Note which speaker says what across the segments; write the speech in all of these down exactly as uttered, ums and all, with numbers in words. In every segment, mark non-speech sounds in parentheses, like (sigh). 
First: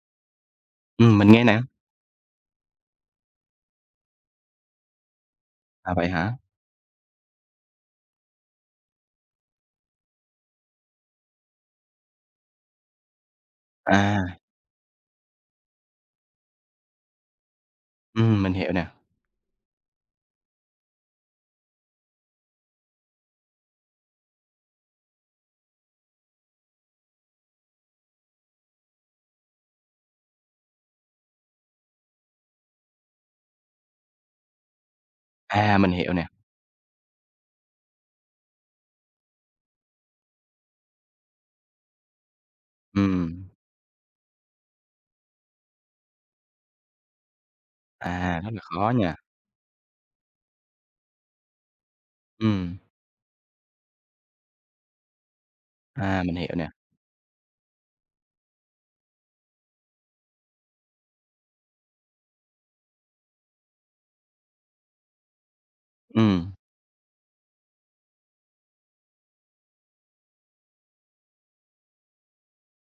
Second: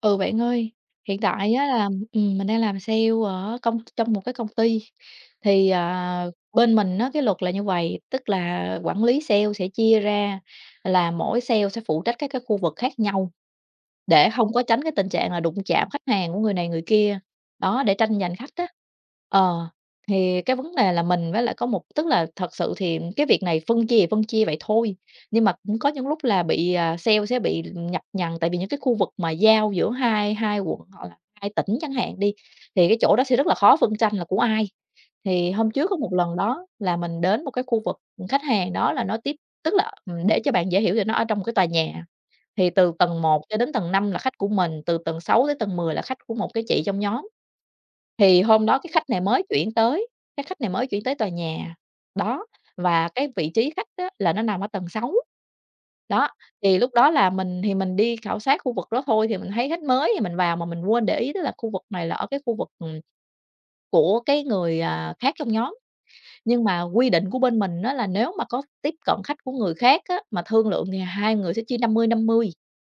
Speaker 1: Ừ, bạn ơi, hiện
Speaker 2: Ừm, mình nghe
Speaker 1: tại
Speaker 2: nè.
Speaker 1: á là, ừm, mình đang làm sale ở công trong một cái công ty. thì,
Speaker 2: À, vậy
Speaker 1: à,
Speaker 2: hả?
Speaker 1: bên mình nó cái luật là như vậy, tức là quản lý sale sẽ chia ra là mỗi sale sẽ phụ trách các cái khu vực khác nhau.
Speaker 2: À,
Speaker 1: Để không có tránh cái tình trạng là đụng chạm khách hàng của người này người kia, đó, để tranh giành
Speaker 2: ừm,
Speaker 1: khách
Speaker 2: mình
Speaker 1: á.
Speaker 2: hiểu nè.
Speaker 1: Ờ, thì cái vấn đề là mình với lại có một tức là, thật sự thì cái việc này phân chia thì phân chia vậy thôi, nhưng mà cũng có những lúc là bị, à, sale sẽ bị nhập nhằng, tại vì những cái khu vực mà giao giữa hai hai quận hoặc là hai tỉnh chẳng hạn đi, thì cái chỗ đó sẽ rất là khó phân tranh là của ai. Thì hôm
Speaker 2: À,
Speaker 1: trước
Speaker 2: mình
Speaker 1: có một
Speaker 2: hiểu nè.
Speaker 1: lần, đó là mình đến một cái khu vực, khách hàng đó là nó tiếp tức là, ừm, để cho bạn dễ hiểu thì nó ở trong cái tòa nhà. Thì từ tầng một
Speaker 2: Ừm,
Speaker 1: cho đến tầng năm là khách của mình, từ tầng sáu tới tầng mười là khách của một cái chị trong nhóm.
Speaker 2: À,
Speaker 1: Thì
Speaker 2: rất là
Speaker 1: hôm đó cái
Speaker 2: khó
Speaker 1: khách
Speaker 2: nha.
Speaker 1: này mới chuyển tới, cái khách này mới chuyển tới tòa nhà, đó,
Speaker 2: Ừm,
Speaker 1: và cái vị trí khách á là nó nằm ở tầng sáu.
Speaker 2: À,
Speaker 1: Đó,
Speaker 2: mình hiểu nè.
Speaker 1: thì lúc đó là mình thì mình đi khảo sát khu vực đó thôi, thì mình thấy khách mới thì mình vào mà mình quên để ý, tức là khu vực này là ở cái khu vực, ừm, của cái người, à, khác trong nhóm.
Speaker 2: Ừm,
Speaker 1: Nhưng mà quy định của bên mình á là nếu mà có tiếp cận khách của người khác á, mà thương lượng thì hai người sẽ chia năm mươi năm mươi.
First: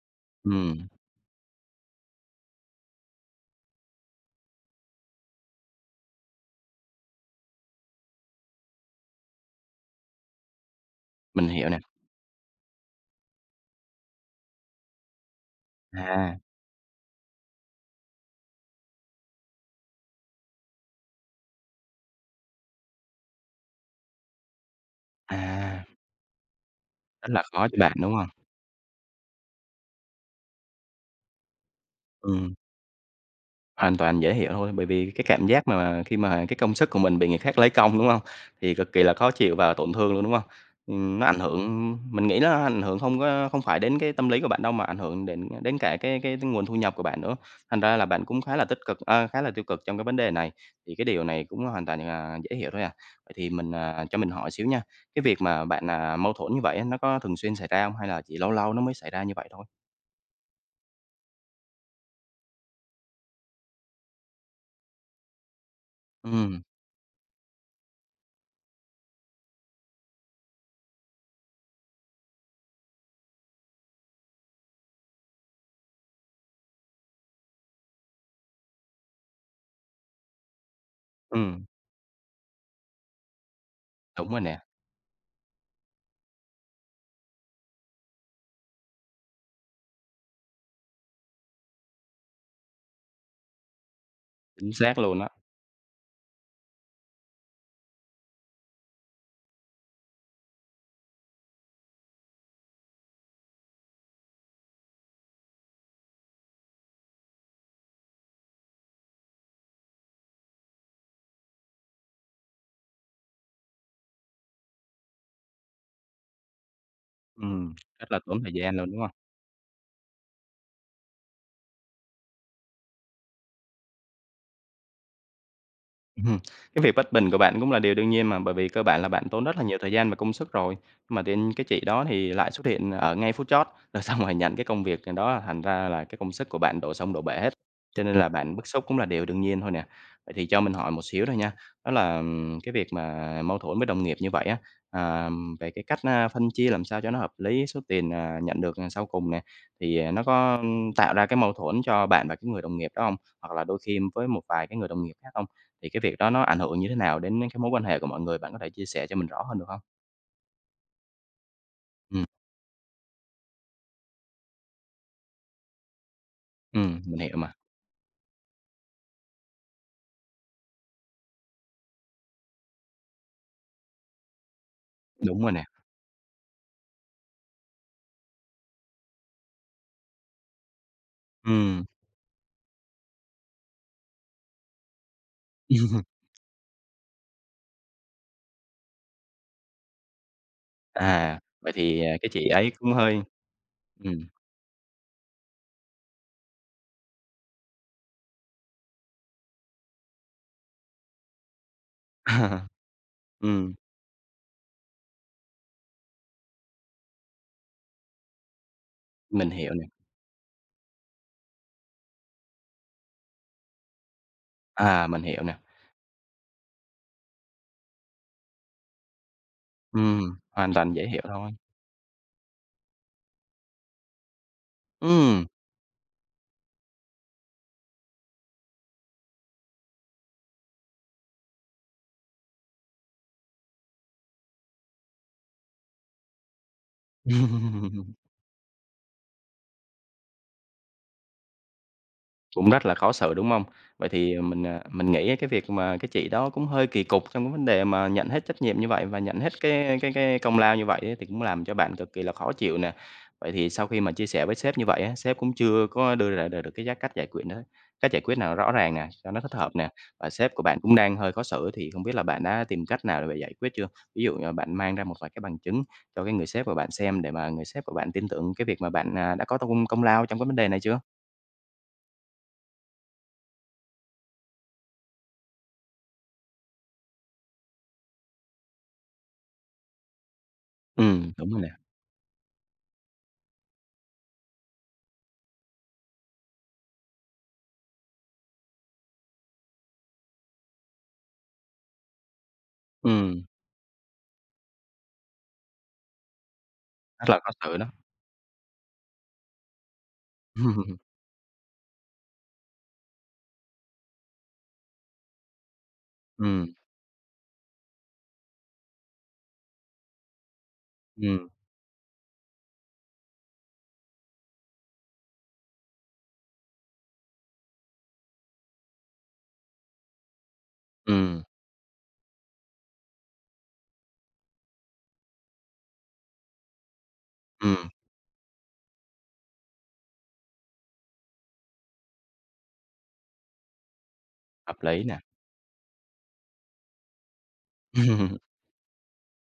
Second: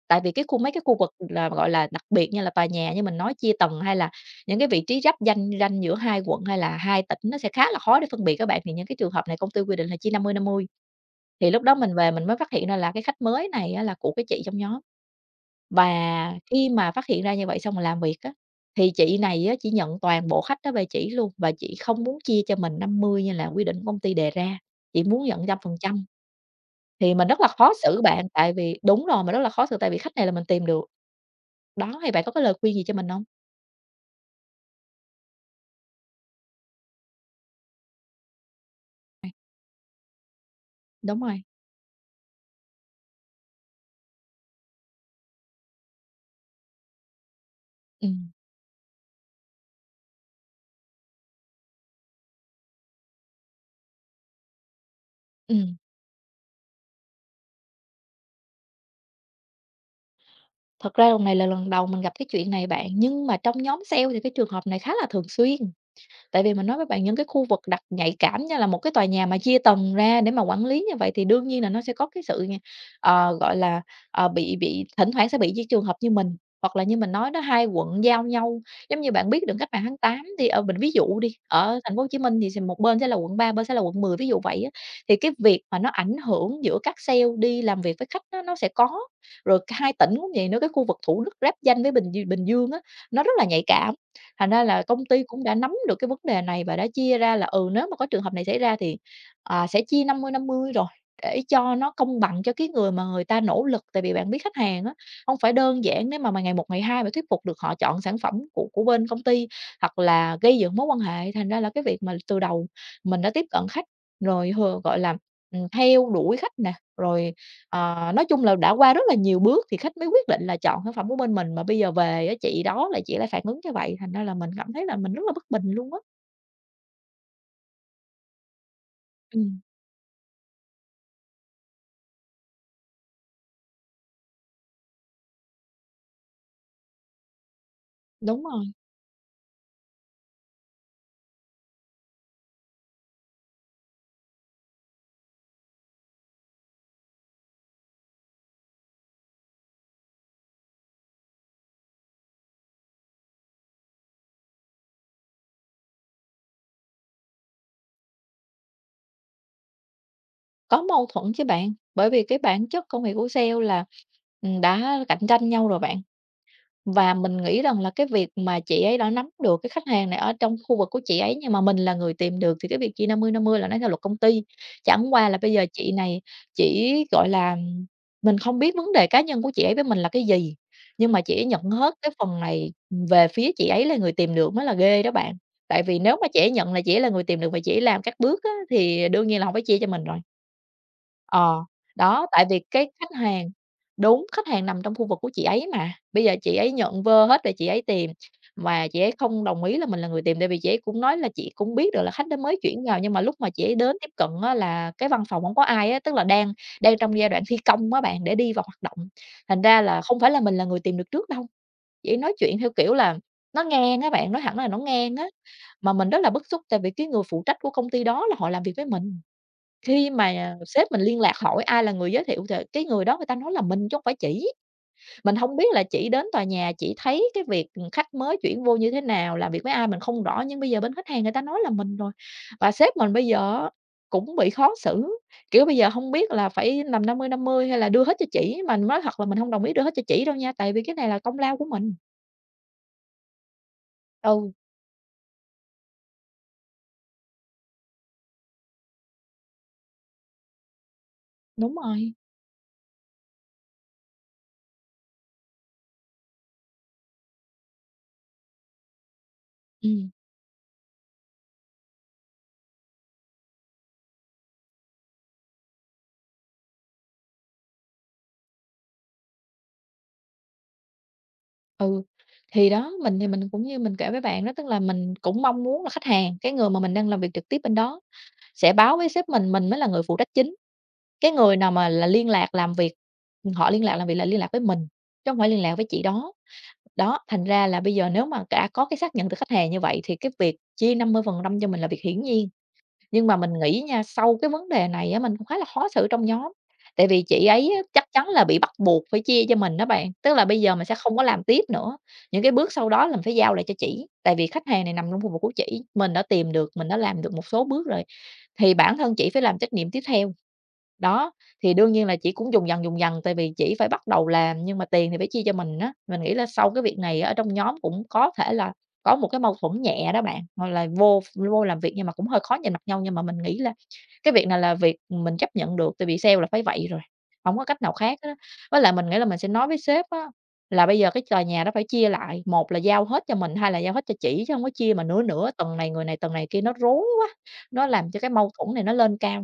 Speaker 1: Tại vì cái khu mấy cái
Speaker 2: ừm,
Speaker 1: khu vực là, gọi là, đặc biệt, như là tòa nhà như mình nói chia tầng, hay là những cái vị trí giáp danh ranh giữa hai quận hay là hai tỉnh, nó sẽ khá là khó để phân biệt các bạn. Thì những cái trường hợp này công ty quy định là chia năm mươi năm mươi.
Speaker 2: mình
Speaker 1: Thì lúc
Speaker 2: hiểu
Speaker 1: đó
Speaker 2: nè.
Speaker 1: mình về mình mới phát hiện ra là cái khách mới này á là của cái chị trong nhóm. Và
Speaker 2: À,
Speaker 1: khi mà phát hiện ra như vậy xong rồi làm việc á, thì chị này á chỉ nhận toàn bộ khách đó về chị luôn, và chị không muốn chia cho mình năm mươi như là quy định của công ty đề ra, chị muốn nhận trăm phần
Speaker 2: à,
Speaker 1: trăm Thì mình
Speaker 2: rất
Speaker 1: rất
Speaker 2: là
Speaker 1: là
Speaker 2: khó
Speaker 1: khó
Speaker 2: cho bạn,
Speaker 1: xử
Speaker 2: đúng
Speaker 1: bạn,
Speaker 2: hông?
Speaker 1: tại vì đúng rồi, mình rất là khó xử tại vì khách này là mình tìm được. Đó, thì bạn có cái lời
Speaker 2: Ừm.
Speaker 1: khuyên gì cho mình không?
Speaker 2: Hoàn toàn dễ hiểu thôi, bởi vì cái cảm giác mà khi mà cái công sức của mình bị người khác lấy công, đúng không? Thì cực kỳ là khó chịu và tổn thương luôn, đúng không?
Speaker 1: Đúng
Speaker 2: Ừm, nó ảnh
Speaker 1: rồi,
Speaker 2: hưởng mình nghĩ nó ảnh hưởng không có không phải đến cái tâm lý của bạn đâu, mà ảnh hưởng đến đến cả cái cái nguồn thu nhập của bạn nữa. Thành ra là bạn
Speaker 1: ừm,
Speaker 2: cũng khá là tích cực a, khá là tiêu cực trong cái vấn đề này, thì cái điều này cũng hoàn toàn là dễ hiểu thôi à. Vậy thì mình, à, cho mình hỏi xíu nha, cái việc mà
Speaker 1: ừm.
Speaker 2: bạn, à, mâu thuẫn như vậy á, nó có thường xuyên xảy ra không hay là chỉ lâu lâu nó mới xảy ra như vậy thôi?
Speaker 1: Thật ra lần này là lần đầu mình gặp cái chuyện này bạn, nhưng mà trong nhóm sale thì cái trường hợp này khá là thường xuyên. Tại vì
Speaker 2: Ừ
Speaker 1: mình nói với bạn, những cái khu vực đặc nhạy cảm nha, là một cái tòa nhà mà chia tầng ra để mà quản lý như vậy thì đương nhiên là nó sẽ có cái sự ng ờ, gọi là, ờ, bị bị thỉnh thoảng sẽ bị những trường hợp như mình, hoặc là như mình nói đó, hai quận giao nhau. Giống như bạn biết đường Cách Mạng Tháng tám, thì ờ, mình ví dụ đi,
Speaker 2: ừm,
Speaker 1: ở thành phố Hồ Chí Minh thì s một bên sẽ là quận ba, bên sẽ là quận mười, ví
Speaker 2: đúng rồi
Speaker 1: dụ
Speaker 2: nè,
Speaker 1: vậy á. Thì cái việc mà nó ảnh hưởng giữa các sale đi làm việc với khách á, nó sẽ có. Rồi hai tỉnh cũng vậy nữa, cái khu vực Thủ Đức giáp ranh với Bình Dương Bình Dương á, nó rất là nhạy cảm. Thành ra
Speaker 2: chính
Speaker 1: là
Speaker 2: xác
Speaker 1: công
Speaker 2: luôn
Speaker 1: ty
Speaker 2: á.
Speaker 1: cũng đã nắm được cái vấn đề này và đã chia ra là, ừ, nếu mà có trường hợp này xảy ra thì, à, sẽ chia năm mươi năm mươi rồi, để cho nó công bằng cho cái người mà người ta nỗ lực. Tại vì bạn biết khách hàng á, không phải đơn giản nếu mà mà ngày một, ngày hai mà thuyết phục được họ chọn sản phẩm của của bên công ty, hoặc là gây dựng mối quan hệ. Thành ra là cái việc mà từ đầu mình đã tiếp cận khách, rồi h gọi là, ừm, theo đuổi khách nè, rồi.
Speaker 2: Ừm,
Speaker 1: Ờ,
Speaker 2: rất là
Speaker 1: nói chung
Speaker 2: tốn thời
Speaker 1: là đã
Speaker 2: gian luôn,
Speaker 1: qua
Speaker 2: đúng
Speaker 1: rất
Speaker 2: hông?
Speaker 1: là nhiều bước thì khách mới quyết định là chọn sản phẩm của bên mình, mà bây giờ về á, chị đó lại, chị lại phản ứng như vậy, thành ra là mình cảm thấy là mình rất là bất bình luôn á.
Speaker 2: Ừm, cái việc bất bình của bạn cũng là điều đương nhiên mà, bởi vì cơ bản là bạn tốn rất
Speaker 1: Ừm,
Speaker 2: là nhiều thời gian và công sức rồi, nhưng mà tự cái chị đó thì lại xuất hiện ở ngay phút chót, (laughs) rồi xong rồi nhận cái công việc đó, thành ra là cái công sức của bạn đổ sông đổ bể hết, cho nên là
Speaker 1: đúng
Speaker 2: bạn
Speaker 1: rồi,
Speaker 2: bức xúc cũng là điều đương nhiên thôi nè. Vậy thì cho mình hỏi một xíu thôi nha, đó là, ừm, cái việc mà mâu thuẫn với đồng nghiệp như vậy á, à, về cái cách, a, phân chia làm sao cho nó hợp lý số tiền, à, nhận được, à, sau cùng nè, thì, à, nó có, ưm, tạo ra cái mâu thuẫn cho bạn và cái người đồng nghiệp đó không? Hoặc là đôi khi với một vài cái người đồng nghiệp khác không? Thì cái việc đó nó ảnh hưởng như thế nào đến cái mối quan hệ của mọi người? Bạn có thể chia sẻ cho mình rõ hơn được không?
Speaker 1: có mâu thuẫn chứ bạn, bởi vì
Speaker 2: Ừm,
Speaker 1: cái bản chất công việc của sale là, ừm, đã cạnh tranh nhau rồi bạn.
Speaker 2: ừm,
Speaker 1: Và
Speaker 2: mình
Speaker 1: mình
Speaker 2: hiểu mà,
Speaker 1: nghĩ rằng là cái việc mà chị ấy đã nắm được cái khách hàng này ở trong khu vực của chị ấy, nhưng mà mình là người tìm được, thì cái việc chia năm mươi năm mươi là nó theo luật công ty. Chẳng qua là
Speaker 2: đúng
Speaker 1: bây
Speaker 2: rồi nè.
Speaker 1: giờ chị này chỉ, gọi là, mình không biết vấn đề cá nhân của chị ấy với mình là cái gì, nhưng mà chị ấy nhận
Speaker 2: Ừm.
Speaker 1: hết cái phần này về phía chị ấy, là người tìm được, mới là ghê đó bạn. Tại vì nếu
Speaker 2: (laughs)
Speaker 1: mà chị ấy nhận là chị ấy là người tìm được và chị ấy làm các bước á, thì đương nhiên là không phải chia cho mình rồi.
Speaker 2: À,
Speaker 1: Ờ,
Speaker 2: vậy thì, à,
Speaker 1: đó,
Speaker 2: cái
Speaker 1: tại
Speaker 2: chị
Speaker 1: vì
Speaker 2: ấy
Speaker 1: cái
Speaker 2: cũng
Speaker 1: khách
Speaker 2: hơi.
Speaker 1: hàng, đúng,
Speaker 2: ừm,
Speaker 1: khách hàng nằm trong khu vực của chị ấy mà, bây giờ chị ấy nhận vơ hết rồi chị ấy tìm, mà chị ấy không đồng ý là mình là người tìm, tại vì chị ấy cũng nói là chị cũng biết được là khách đó mới
Speaker 2: (laughs)
Speaker 1: chuyển vào, nhưng mà lúc mà chị
Speaker 2: ừm,
Speaker 1: ấy đến tiếp cận á là cái văn phòng hổng có ai á, tức là đang đang trong giai đoạn thi công á bạn, để đi vào hoạt động,
Speaker 2: mình
Speaker 1: thành
Speaker 2: hiểu
Speaker 1: ra
Speaker 2: nè.
Speaker 1: là không phải là mình là người tìm được trước đâu. Chị ấy nói chuyện theo kiểu là nó ngang á bạn, nói thẳng là nó
Speaker 2: À,
Speaker 1: ngang
Speaker 2: mình
Speaker 1: á,
Speaker 2: hiểu nè.
Speaker 1: mà mình rất là bức xúc tại vì cái người phụ trách của công ty đó là họ làm việc với mình. Khi
Speaker 2: Ừm,
Speaker 1: mà
Speaker 2: hoàn
Speaker 1: sếp
Speaker 2: toàn
Speaker 1: mình
Speaker 2: dễ
Speaker 1: liên
Speaker 2: hiểu
Speaker 1: lạc
Speaker 2: thôi.
Speaker 1: hỏi ai là người giới thiệu thì cái người đó người ta nói là mình chứ không phải chỉ. Mình
Speaker 2: Ừm.
Speaker 1: không biết là chỉ đến tòa nhà chỉ thấy cái việc, khách mới chuyển vô như thế nào, làm việc với ai mình không rõ, nhưng bây giờ bên khách hàng người ta nói là mình rồi. Và sếp mình bây giờ á cũng bị khó xử, kiểu, bây giờ không biết là phải làm năm mươi năm mươi hay là đưa hết
Speaker 2: (laughs)
Speaker 1: cho chỉ, mà nói thật là mình không đồng ý đưa hết cho chỉ đâu nha, tại vì cái này là công lao của mình.
Speaker 2: Cũng rất là khó xử, đúng không? Vậy thì ờ,
Speaker 1: Ừ,
Speaker 2: mình, à, mình nghĩ cái việc mà cái chị đó cũng hơi kỳ cục trong cái vấn đề mà nhận hết trách nhiệm như vậy và nhận hết cái cái cái công lao như vậy ấy, thì cũng làm cho
Speaker 1: đúng
Speaker 2: bạn
Speaker 1: rồi.
Speaker 2: cực kỳ là khó chịu nè. Vậy thì sau khi mà chia sẻ với sếp như vậy á, sếp cũng chưa có đưa ra được cái giá cách giải quyết đó cách giải quyết nào rõ ràng nè, cho nó thích hợp nè,
Speaker 1: Ừm.
Speaker 2: và sếp của bạn cũng đang hơi khó xử, thì không biết là bạn đã tìm cách nào để giải quyết chưa? Ví dụ như là bạn mang ra một vài cái bằng chứng cho cái người sếp của bạn xem để mà người sếp của bạn tin tưởng cái việc mà bạn, à, đã có công công lao trong cái vấn đề này chưa?
Speaker 1: Ừ, thì đó, mình thì mình cũng như mình kể với bạn đó, tức là mình cũng mong muốn là khách hàng, cái người mà mình đang làm việc trực tiếp bên đó sẽ báo với sếp mình, mình mới là người phụ trách chính. Cái
Speaker 2: Ừm, đúng
Speaker 1: người
Speaker 2: rồi nè.
Speaker 1: nào mà là liên lạc làm việc, họ liên lạc làm việc là liên lạc với mình, chứ không phải liên lạc với chị đó. Đó, thành ra là bây giờ nếu mà đã có cái xác nhận từ khách hàng như vậy thì cái việc chia năm mươi phần trăm cho mình là việc hiển nhiên. Nhưng mà
Speaker 2: Ừm,
Speaker 1: mình nghĩ nha, sau cái vấn đề này á, mình cũng khá là khó xử trong nhóm, tại vì
Speaker 2: Rất là
Speaker 1: chị
Speaker 2: khó
Speaker 1: ấy
Speaker 2: xử
Speaker 1: á,
Speaker 2: đó.
Speaker 1: chắc chắn là bị bắt buộc phải chia cho mình đó bạn. Tức là bây giờ mình sẽ không
Speaker 2: (laughs)
Speaker 1: có làm tiếp nữa, những cái bước sau đó là mình phải giao lại cho chị, tại vì khách hàng này nằm trong khu vực của chị, mình đã tìm được,
Speaker 2: Ừm,
Speaker 1: mình đã làm được một số bước rồi, thì bản thân chị phải làm trách nhiệm tiếp theo. Đó,
Speaker 2: ừm, ừm,
Speaker 1: thì đương nhiên là chỉ cũng dùng dần, dùng dần, tại vì chỉ phải bắt đầu làm nhưng mà tiền thì phải chia cho mình á. Mình nghĩ là sau cái việc này ở trong nhóm cũng có thể là có một cái mâu thuẫn nhẹ đó bạn, hoặc là vô
Speaker 2: ừm,
Speaker 1: vô làm việc nhưng mà cũng hơi khó nhìn mặt nhau, nhưng mà mình nghĩ là cái việc này là việc mình chấp nhận được, tại vì sale là phải vậy rồi, không có cách nào khác đó. Với lại mình nghĩ là mình sẽ nói với sếp á, là bây giờ cái tòa nhà đó phải chia lại, một là giao hết cho mình, hai là giao hết cho chỉ chứ hông có
Speaker 2: Hợp
Speaker 1: chia mà
Speaker 2: lý nè.
Speaker 1: nửa nửa, tuần này người này, tuần này kia nó rối quá, nó làm cho cái
Speaker 2: (laughs)
Speaker 1: mâu thuẫn này nó lên cao.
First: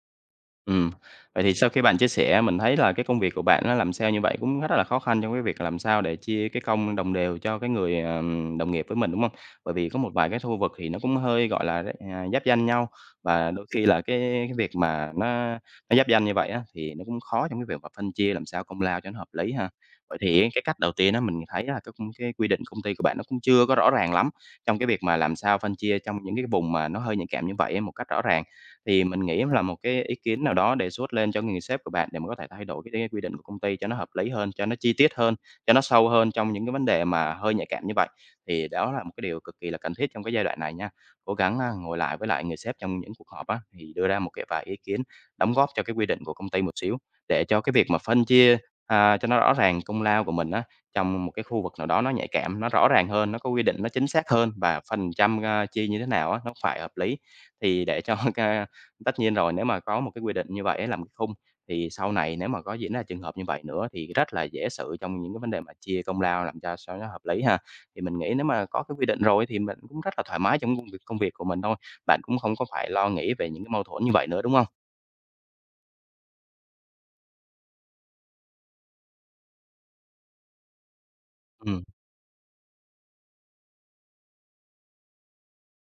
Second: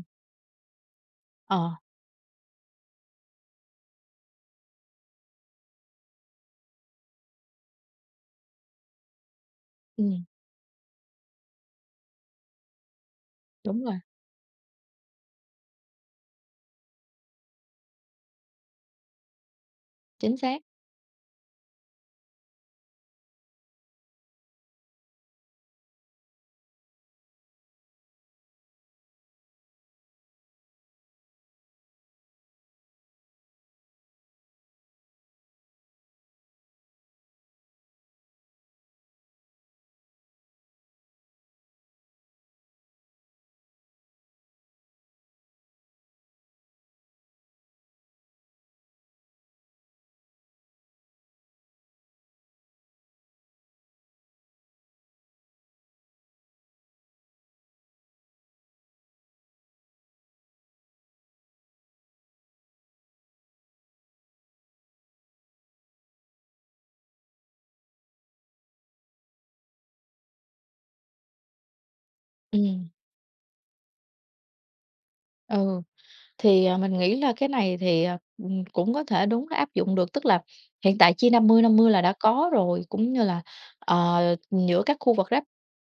Speaker 2: Ừm, Vậy thì sau
Speaker 1: Ờ,
Speaker 2: khi bạn chia sẻ mình thấy là cái công việc của bạn nó làm sale như vậy cũng rất là khó khăn trong cái việc làm sao để chia cái công đồng đều cho cái người, ờ, đồng nghiệp với mình, đúng không? Bởi vì có một
Speaker 1: ừm.
Speaker 2: vài cái khu vực thì nó cũng hơi, gọi là, à, giáp danh nhau, và đôi
Speaker 1: Đúng
Speaker 2: khi
Speaker 1: rồi,
Speaker 2: là cái cái việc mà nó nó giáp danh như vậy á, thì nó cũng khó trong cái việc mà phân chia làm sao công lao cho nó hợp lý ha. Vậy
Speaker 1: chính
Speaker 2: thì
Speaker 1: xác.
Speaker 2: cái cách đầu tiên đó mình thấy là cái cái quy định công ty của bạn nó cũng chưa có rõ ràng lắm trong cái việc mà làm sao phân chia trong những cái vùng mà nó hơi nhạy cảm như vậy một cách rõ ràng. Thì mình nghĩ là một cái ý kiến nào đó đề xuất lên cho người sếp của bạn để mà có thể thay đổi cái cái quy định của công ty cho nó hợp lý hơn, cho nó chi tiết hơn, cho nó sâu hơn trong những cái vấn đề mà hơi nhạy cảm như vậy. Thì đó là một cái điều cực kỳ là cần thiết trong cái giai đoạn này nha. Cố gắng, a, ngồi lại với lại người sếp trong những cuộc họp á, thì đưa ra một cái vài ý kiến đóng góp cho cái quy định của công ty một xíu, để cho cái việc mà phân chia, à, cho nó rõ ràng công lao của mình á, trong một cái khu vực nào đó nó nhạy cảm, nó rõ ràng hơn, nó có quy định nó chính xác hơn, và phần trăm, a, chia như thế nào á, nó phải hợp lý. Thì để cho (laughs) tất nhiên rồi, nếu mà có một cái quy định như vậy á, làm cái khung thì sau này nếu mà có diễn ra trường hợp như vậy nữa thì rất là dễ xử trong những cái vấn đề mà chia công lao làm cho sao nó hợp lý ha. Thì mình nghĩ nếu mà có cái quy định rồi thì mình cũng rất là thoải mái trong công việc công việc của mình thôi, bạn cũng không có
Speaker 1: Ừm,
Speaker 2: phải lo nghĩ về những cái mâu thuẫn như vậy nữa, đúng không?
Speaker 1: ừ. Thì, à, mình nghĩ là cái này thì, à, ừm, cũng có thể đúng là áp dụng được, tức là hiện tại chia năm mươi năm
Speaker 2: Ừ.
Speaker 1: mươi là đã có rồi, cũng như là, ờ, giữa các khu vực ráp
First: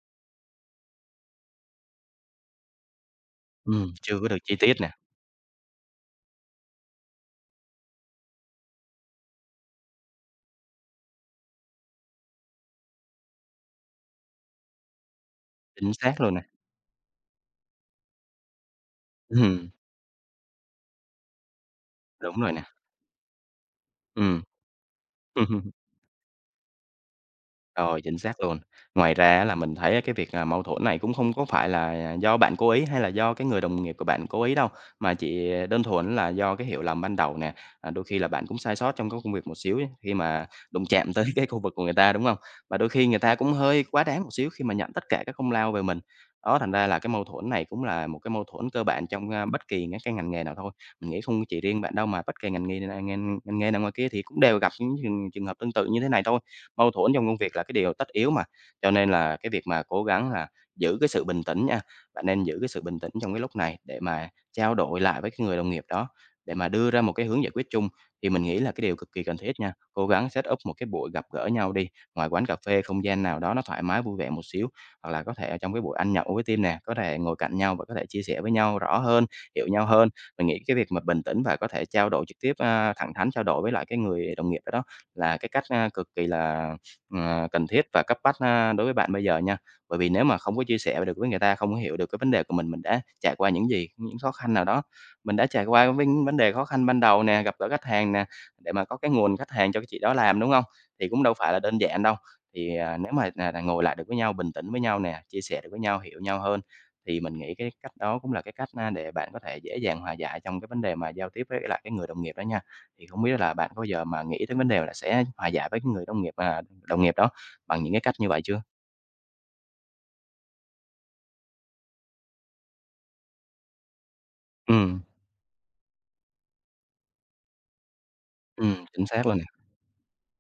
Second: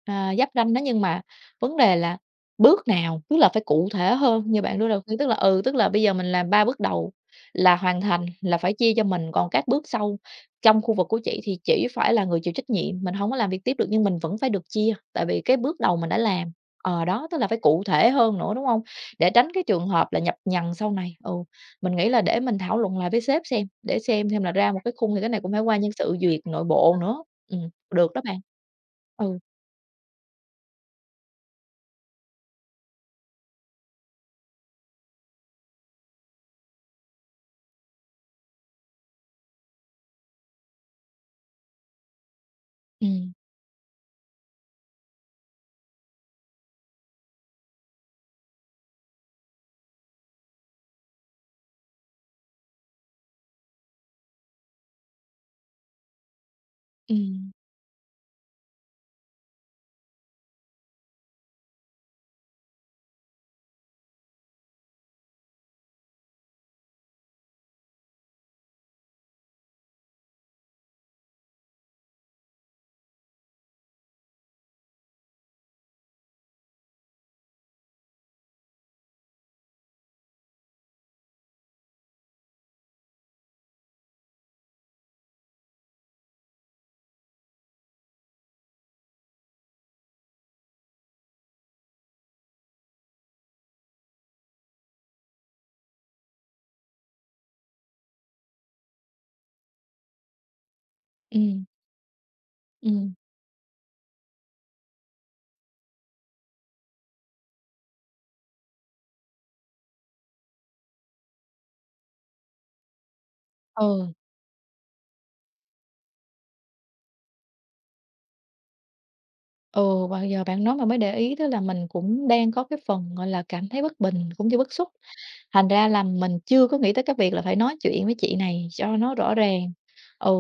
Speaker 1: à, giáp ranh đó. Nhưng mà vấn đề là bước nào, tức là phải cụ
Speaker 2: ừm,
Speaker 1: thể
Speaker 2: Chưa có được
Speaker 1: hơn
Speaker 2: chi
Speaker 1: như
Speaker 2: tiết
Speaker 1: bạn đưa
Speaker 2: nè,
Speaker 1: ra khuyên, tức là, ừ, tức là bây giờ mình làm ba bước đầu là hoàn thành, là phải chia cho mình, còn các bước sau trong khu vực của chị thì chỉ phải là người chịu trách nhiệm, mình không có làm việc tiếp được nhưng mình vẫn phải được chia, tại vì cái bước
Speaker 2: chính
Speaker 1: đầu mình đã
Speaker 2: xác luôn nè.
Speaker 1: làm. Ờ, đó, tức là phải cụ thể hơn nữa, đúng không, để tránh cái
Speaker 2: Ừm,
Speaker 1: trường hợp là nhập nhằng sau này. Ừ, mình nghĩ là để
Speaker 2: Đúng rồi
Speaker 1: mình
Speaker 2: nè.
Speaker 1: thảo luận lại với sếp xem, để xem
Speaker 2: Ừ.
Speaker 1: xem là ra một cái khung thì cái này cũng phải
Speaker 2: (laughs)
Speaker 1: qua nhân sự duyệt nội bộ nữa. Ừm,
Speaker 2: Rồi,
Speaker 1: được
Speaker 2: chính
Speaker 1: đó bạn.
Speaker 2: xác luôn. Ngoài
Speaker 1: Ừ,
Speaker 2: ra á là mình thấy á cái việc, à, mâu thuẫn này cũng không có phải là do bạn cố ý hay là do cái người đồng nghiệp của bạn cố ý đâu, mà chỉ đơn thuần là do cái hiểu lầm ban đầu nè. À, đôi khi là bạn cũng sai sót trong cái công việc một xíu ấy, khi mà đụng chạm tới (laughs) cái khu vực của người ta, đúng không? Và đôi
Speaker 1: ừ,
Speaker 2: khi người ta cũng hơi quá đáng một xíu khi mà nhận tất cả các công lao về mình. Đó, thành ra là cái mâu thuẫn này cũng là một cái mâu thuẫn cơ bản trong, a, bất kỳ những cái ngành nghề nào thôi. Mình nghĩ không chỉ riêng bạn đâu, mà bất kỳ ngành nghề nào ngành ngành nghề nào ngoài kia thì cũng đều gặp những trường trường hợp tương tự như thế này thôi, mâu thuẫn
Speaker 1: ừ,
Speaker 2: trong công việc là cái điều tất yếu mà. Cho nên là cái việc mà cố gắng là giữ cái sự bình tĩnh nha, bạn nên giữ cái sự bình tĩnh trong cái lúc này để mà trao đổi lại với cái người đồng nghiệp đó, để mà đưa ra một cái hướng giải quyết chung, thì mình nghĩ là cái điều cực kỳ cần thiết nha. Cố gắng set up một cái buổi gặp gỡ nhau đi, ngoài quán cà phê, không gian nào đó nó thoải mái vui vẻ một xíu, hoặc là có thể ở trong cái buổi ăn nhậu với team nè, có thể ngồi cạnh nhau và có thể chia sẻ với nhau rõ hơn, hiểu nhau hơn. Mình nghĩ cái việc mà bình tĩnh và có thể trao đổi trực tiếp, a, thẳng thắn trao đổi với lại cái người đồng nghiệp đó đó là cái cách, a, cực kỳ là, ờ, cần thiết và cấp bách, a, đối với bạn bây giờ nha. Bởi vì nếu mà không có chia sẻ được với người ta, không có hiểu được cái vấn đề của mình, mình đã trải qua những gì, những khó khăn nào đó. Mình đã trải qua với những vấn đề khó khăn ban đầu nè, gặp gỡ khách hàng nè, để mà có cái nguồn khách hàng cho cái chị đó làm, đúng không? Thì cũng đâu
Speaker 1: ừ,
Speaker 2: phải là đơn giản đâu. Thì, à, nếu
Speaker 1: ừm,
Speaker 2: mà, à, ngồi lại được với nhau, bình tĩnh với nhau nè, chia sẻ được với nhau, hiểu nhau hơn, thì mình nghĩ cái cách đó cũng là cái cách, a, để bạn có thể dễ dàng hòa giải trong cái vấn đề mà giao tiếp với lại cái người đồng nghiệp đó nha. Thì không biết là bạn có bao giờ
Speaker 1: ừ,
Speaker 2: mà nghĩ tới vấn đề là sẽ hòa giải với cái người đồng nghiệp, à, đồng nghiệp đó bằng những cái cách như vậy chưa?
Speaker 1: ừ, và giờ bạn nói mà mới để ý, tức là mình cũng đang có cái phần, gọi là, cảm thấy bất bình cũng như bức xúc.
Speaker 2: Ừm,
Speaker 1: Thành ra là mình chưa có nghĩ tới cái việc là phải nói chuyện với chị này
Speaker 2: ừm,
Speaker 1: cho
Speaker 2: Chính
Speaker 1: nó
Speaker 2: xác
Speaker 1: rõ
Speaker 2: luôn nè.
Speaker 1: ràng. Ừ,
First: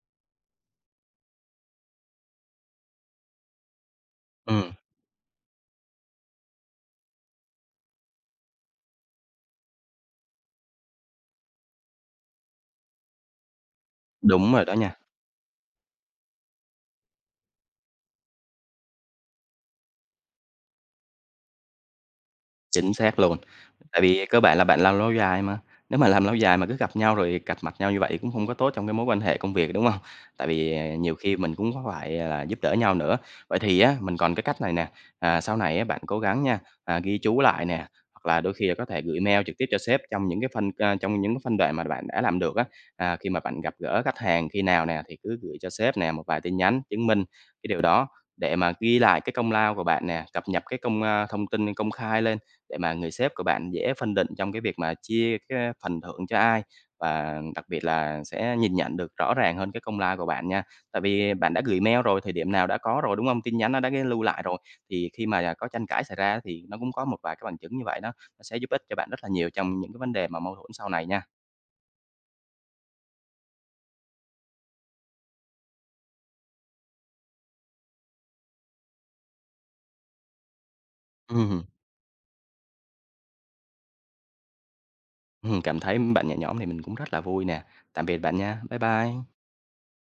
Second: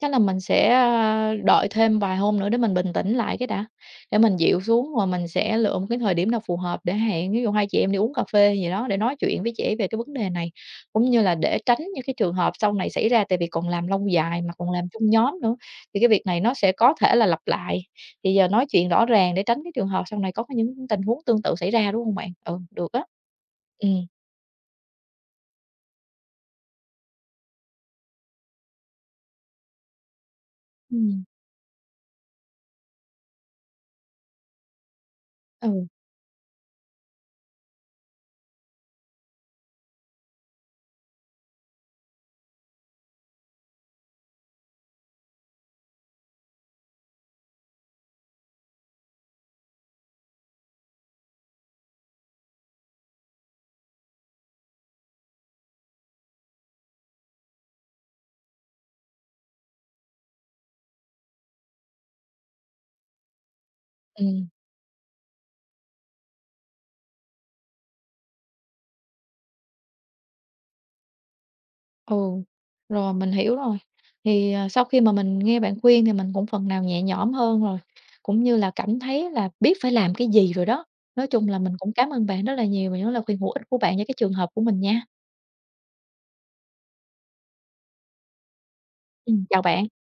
Speaker 1: chắc là mình sẽ, a, đợi thêm vài hôm nữa để mình bình tĩnh lại cái đã, để mình dịu
Speaker 2: Ừm,
Speaker 1: xuống và mình sẽ lựa một cái thời điểm nào phù hợp để hẹn, ví dụ hai chị em đi uống cà phê gì đó để nói chuyện với chị về cái vấn đề này, cũng như là để tránh những cái trường hợp sau này xảy ra. Tại vì còn làm lâu dài mà
Speaker 2: Đúng rồi
Speaker 1: còn
Speaker 2: đó
Speaker 1: làm
Speaker 2: nha.
Speaker 1: chung nhóm nữa, thì cái việc này nó sẽ có thể là lặp lại. Thì giờ nói chuyện rõ ràng để tránh cái trường hợp sau này có cái những tình huống tương tự xảy ra, đúng không bạn? Ừ, được
Speaker 2: Chính
Speaker 1: á.
Speaker 2: xác luôn.
Speaker 1: Ừ.
Speaker 2: Tại vì cơ bản là bạn làm lâu dài mà, nếu mà làm lâu dài mà cứ gặp nhau rồi cạch mặt nhau như vậy cũng không có tốt trong cái mối quan hệ công việc, đúng không? Tại vì, à, nhiều
Speaker 1: Ừm.
Speaker 2: khi mình cũng có phải à, là giúp đỡ nhau nữa. Vậy thì á, mình còn cái cách này nè, à, sau này á
Speaker 1: Ừ,
Speaker 2: bạn cố gắng nha, à, ghi chú lại nè, hoặc là đôi khi là có thể gửi mail trực tiếp cho sếp trong những cái phân a, trong những cái phân đoạn mà bạn đã làm được á. À, khi mà bạn gặp gỡ khách hàng khi nào nè thì cứ gửi cho sếp nè một vài tin nhắn chứng minh cái điều đó, để mà ghi lại cái công lao của bạn nè, cập nhật cái công a, thông tin công khai lên, để mà người sếp của bạn dễ phân định trong cái việc mà chia cái phần thưởng cho ai, và đặc biệt là sẽ nhìn nhận được rõ ràng hơn cái công lao của bạn nha. Tại vì bạn đã gửi mail rồi, thời điểm nào đã có rồi, đúng không? Tin nhắn nó đã ghi lưu lại
Speaker 1: ừm,
Speaker 2: rồi, thì khi mà có tranh cãi xảy ra thì nó cũng có một vài cái bằng chứng như vậy đó, nó sẽ giúp ích cho bạn rất là nhiều trong những cái vấn đề mà mâu thuẫn sau này nha.
Speaker 1: ừ, rồi mình hiểu rồi. Thì, à, sau khi mà mình nghe bạn khuyên thì mình cũng phần nào nhẹ nhõm hơn rồi, cũng như là cảm thấy là biết phải làm cái gì rồi đó. Nói chung là
Speaker 2: Ừm,
Speaker 1: mình cũng cảm ơn bạn rất là nhiều về những lời khuyên hữu ích của bạn cho cái trường hợp của mình nha.
Speaker 2: ừm, Cảm thấy bạn nhẹ nhõm thì mình cũng rất là vui nè. Tạm biệt bạn nha. Bye bye.
Speaker 1: Ừm, chào bạn.